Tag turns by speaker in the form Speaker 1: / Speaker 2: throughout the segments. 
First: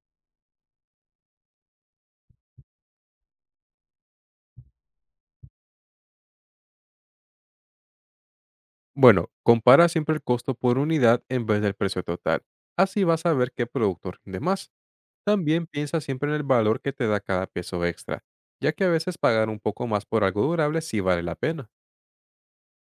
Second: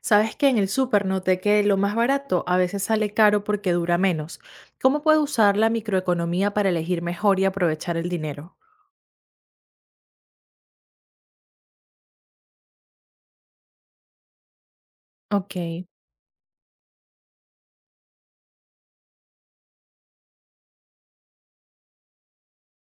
Speaker 1: Sabes que en el súper noté que lo más barato a veces sale caro porque dura menos. ¿Cómo puedo usar la microeconomía para elegir mejor y aprovechar el dinero?
Speaker 2: Bueno, compara siempre el costo por unidad en vez del precio total. Así vas a ver qué producto rinde más. También
Speaker 1: Ok.
Speaker 2: piensa siempre en el valor que te da cada peso extra, ya que a veces pagar un poco más por algo durable sí vale la pena.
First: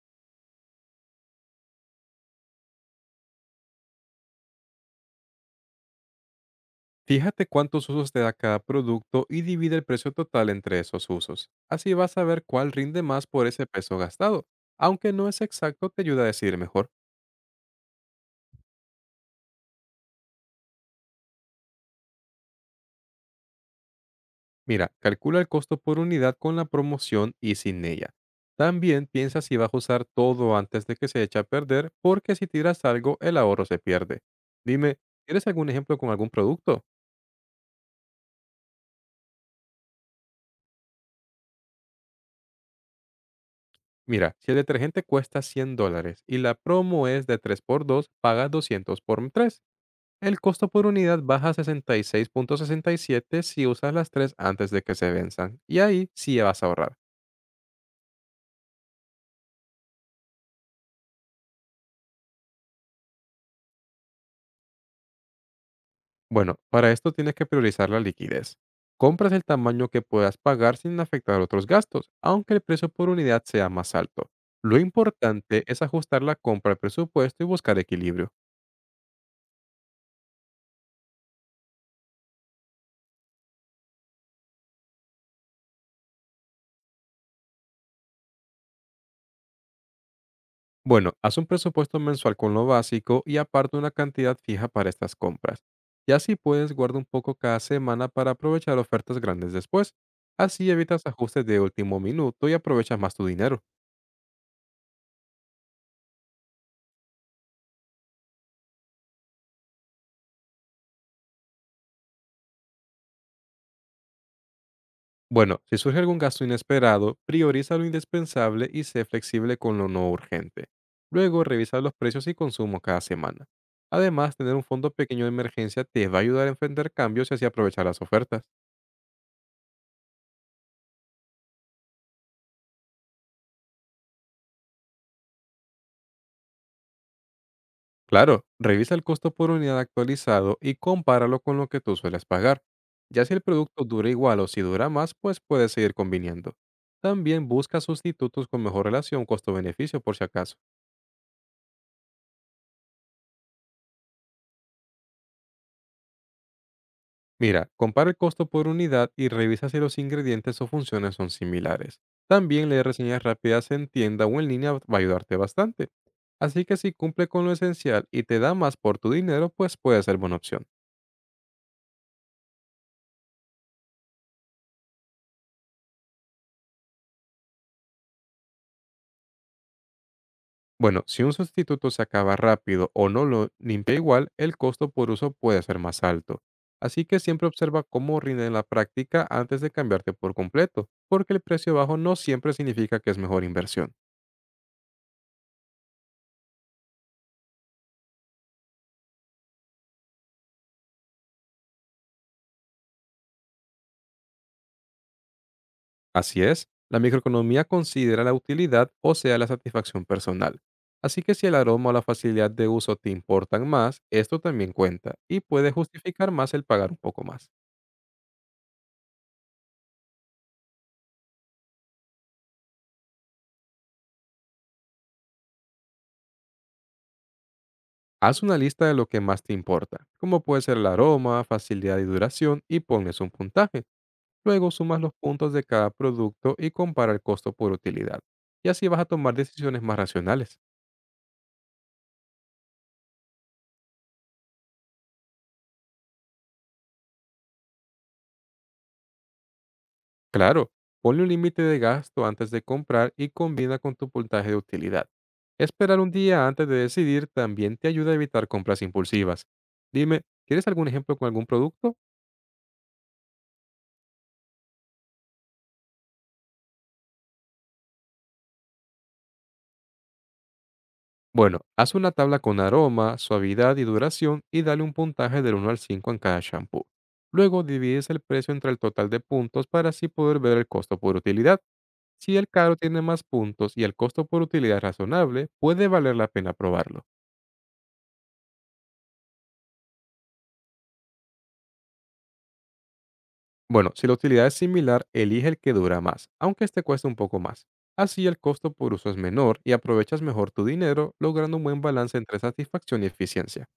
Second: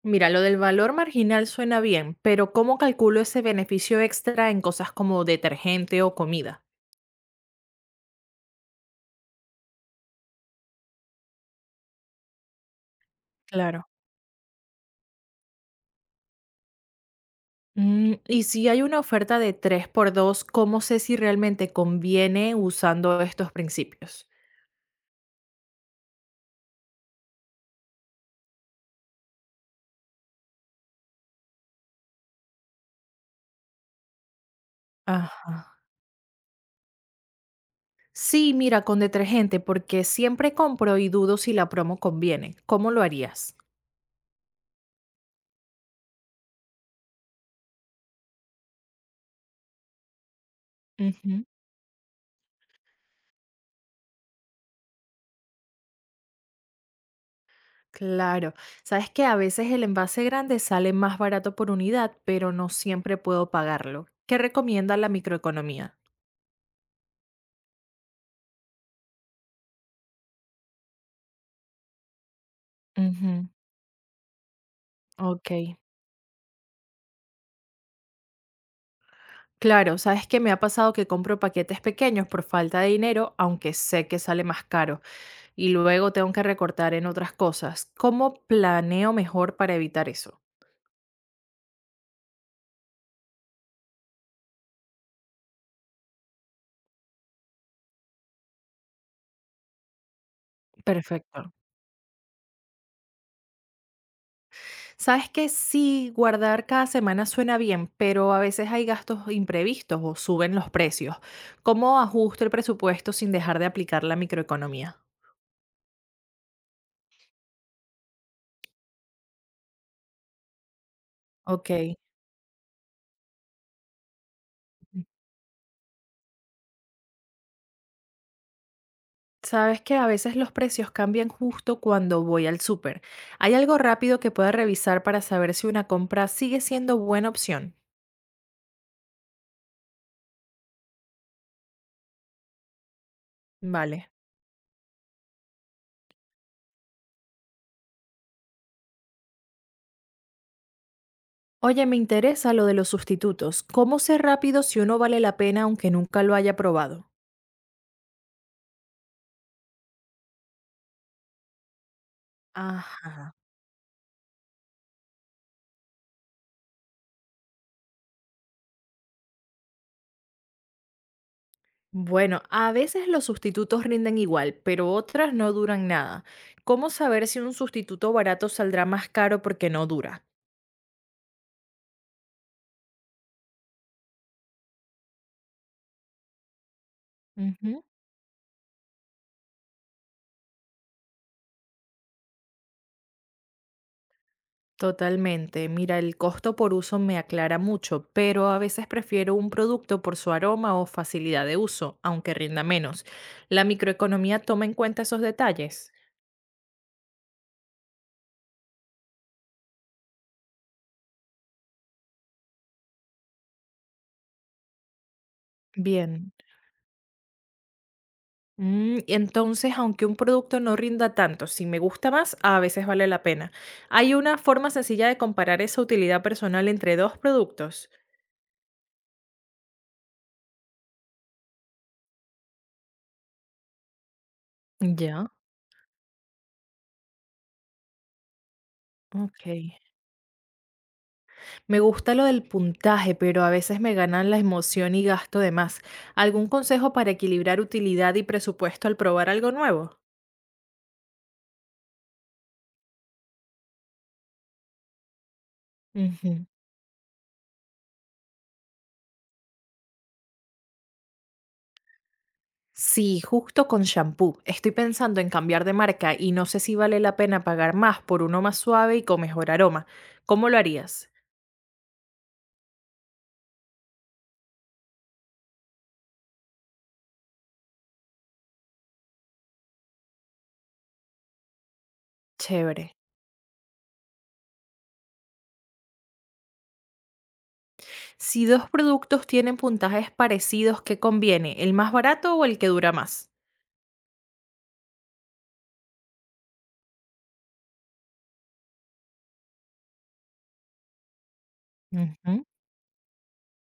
Speaker 1: Mira, lo del valor marginal suena bien, pero ¿cómo calculo ese beneficio extra en cosas como detergente o comida?
Speaker 2: Fíjate cuántos usos te da cada producto y divide el precio total entre esos usos. Así vas a ver cuál rinde más por ese
Speaker 1: Claro.
Speaker 2: peso gastado. Aunque no es exacto, te ayuda a decidir mejor.
Speaker 1: Y si hay una oferta de 3 por 2, ¿cómo sé si realmente conviene usando estos principios?
Speaker 2: Mira, calcula el costo por unidad con la promoción y sin ella. También piensa si vas a usar todo antes de que se eche a perder, porque si tiras algo, el ahorro se pierde. Dime, ¿quieres algún
Speaker 1: Ajá.
Speaker 2: ejemplo con algún producto?
Speaker 1: Sí, mira, con detergente, porque siempre compro y dudo si la promo conviene. ¿Cómo lo harías?
Speaker 2: Mira, si el detergente cuesta 100 dólares y la promo es de tres por dos, paga 200 por 3. El costo por unidad
Speaker 1: Ujú.
Speaker 2: baja a 66.67 si usas las tres antes de que se venzan. Y ahí sí vas a ahorrar.
Speaker 1: Claro, sabes que a veces el envase grande sale más barato por unidad, pero no siempre puedo pagarlo. ¿Qué recomienda la microeconomía?
Speaker 2: Bueno, para esto tienes que priorizar la liquidez. Compras el tamaño que puedas pagar sin afectar otros gastos, aunque el precio por unidad
Speaker 1: Ujú.
Speaker 2: sea más alto. Lo importante
Speaker 1: Ok.
Speaker 2: es ajustar la compra al presupuesto y buscar equilibrio.
Speaker 1: Claro, sabes que me ha pasado que compro paquetes pequeños por falta de dinero, aunque sé que sale más caro, y luego tengo que recortar en otras cosas. ¿Cómo planeo mejor para evitar eso?
Speaker 2: Bueno, haz un presupuesto mensual con lo básico y aparte una cantidad fija para estas compras. Y así puedes guardar un poco cada semana para aprovechar ofertas grandes después. Así evitas ajustes
Speaker 1: Perfecto.
Speaker 2: de último minuto y aprovechas más tu dinero.
Speaker 1: Sabes que sí, guardar cada semana suena bien, pero a veces hay gastos imprevistos o suben los precios. ¿Cómo ajusto el presupuesto sin dejar de aplicar la microeconomía?
Speaker 2: Bueno, si surge algún gasto inesperado, prioriza lo indispensable y sé flexible con lo no urgente. Luego,
Speaker 1: Ok.
Speaker 2: revisa los precios y consumos cada semana. Además, tener un fondo pequeño de emergencia te va a ayudar a enfrentar cambios y así aprovechar las ofertas.
Speaker 1: Sabes que a veces los precios cambian justo cuando voy al súper. ¿Hay algo rápido que pueda revisar para saber si una compra sigue siendo buena opción?
Speaker 2: Claro, revisa el costo por unidad actualizado y compáralo con lo que tú sueles pagar. Ya si el producto dura
Speaker 1: Vale.
Speaker 2: igual o si dura más, pues puedes seguir conviniendo. También busca sustitutos con mejor relación costo-beneficio por si acaso.
Speaker 1: Oye, me interesa lo de los sustitutos. ¿Cómo sé rápido si uno vale la pena aunque nunca lo haya probado?
Speaker 2: Mira, compara el costo por unidad y revisa si los ingredientes o funciones son similares. También leer reseñas
Speaker 1: Ajá.
Speaker 2: rápidas en tienda o en línea va a ayudarte bastante. Así que si cumple con lo esencial y te da más por tu dinero, pues puede ser buena opción.
Speaker 1: Bueno, a veces los sustitutos rinden igual, pero otras no duran nada. ¿Cómo saber si un sustituto barato saldrá más caro porque no dura?
Speaker 2: Bueno, si un sustituto se acaba rápido o no lo limpia igual, el costo por uso puede ser más alto. Así que siempre observa
Speaker 1: Ujú.
Speaker 2: cómo rinde en la práctica antes de cambiarte por completo, porque el precio bajo no siempre significa que es mejor inversión.
Speaker 1: Totalmente. Mira, el costo por uso me aclara mucho, pero a veces prefiero un producto por su aroma o facilidad de uso, aunque rinda menos. ¿La microeconomía toma en cuenta esos detalles?
Speaker 2: Así es, la microeconomía considera la utilidad, o sea, la satisfacción personal. Así que si el aroma o la facilidad de uso te importan más, esto también cuenta y puede justificar
Speaker 1: Bien.
Speaker 2: más el pagar un poco más.
Speaker 1: Entonces, aunque un producto no rinda tanto, si me gusta más, a veces vale la pena. ¿Hay una forma sencilla de comparar esa utilidad personal entre dos productos?
Speaker 2: Haz una lista de lo que más te importa, como puede ser el aroma, facilidad y duración, y pones un puntaje. Luego sumas los
Speaker 1: Ya.
Speaker 2: puntos de cada producto y compara el costo por utilidad. Y así vas a tomar
Speaker 1: Ok.
Speaker 2: decisiones más racionales.
Speaker 1: Me gusta lo del puntaje, pero a veces me ganan la emoción y gasto de más. ¿Algún consejo para equilibrar utilidad y presupuesto al probar algo nuevo?
Speaker 2: Claro, ponle un límite de gasto antes de comprar y combina con tu puntaje de utilidad. Esperar un día
Speaker 1: Ujú.
Speaker 2: antes de decidir también te ayuda a evitar compras impulsivas. Dime, ¿quieres algún ejemplo con algún producto?
Speaker 1: Sí, justo con shampoo. Estoy pensando en cambiar de marca y no sé si vale la pena pagar más por uno más suave y con mejor aroma. ¿Cómo lo harías?
Speaker 2: Bueno, haz una tabla con aroma, suavidad y duración y dale un puntaje del uno al 5 en cada shampoo. Luego divides el precio entre el total de puntos para así poder ver el costo por utilidad. Si el caro
Speaker 1: Chévere.
Speaker 2: tiene más puntos y el costo por utilidad es razonable, puede valer la pena probarlo.
Speaker 1: Si dos productos tienen puntajes parecidos, ¿qué conviene? ¿El más barato o el que dura más?
Speaker 2: Bueno, si la utilidad es similar, elige el que dura más, aunque este cueste un poco más. Así el costo por uso es menor y aprovechas mejor tu dinero, logrando un buen balance entre
Speaker 1: Ujú.
Speaker 2: satisfacción y eficiencia.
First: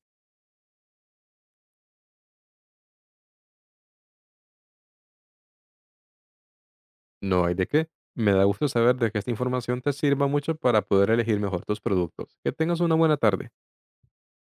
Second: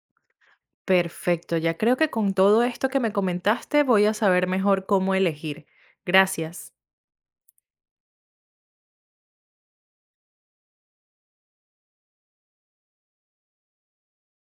Speaker 1: Perfecto, ya creo que con todo esto que me comentaste voy a saber mejor cómo elegir. Gracias.
Speaker 2: No hay de qué. Me da gusto saber de que esta información te sirva mucho para poder elegir mejor tus productos. Que tengas una buena tarde.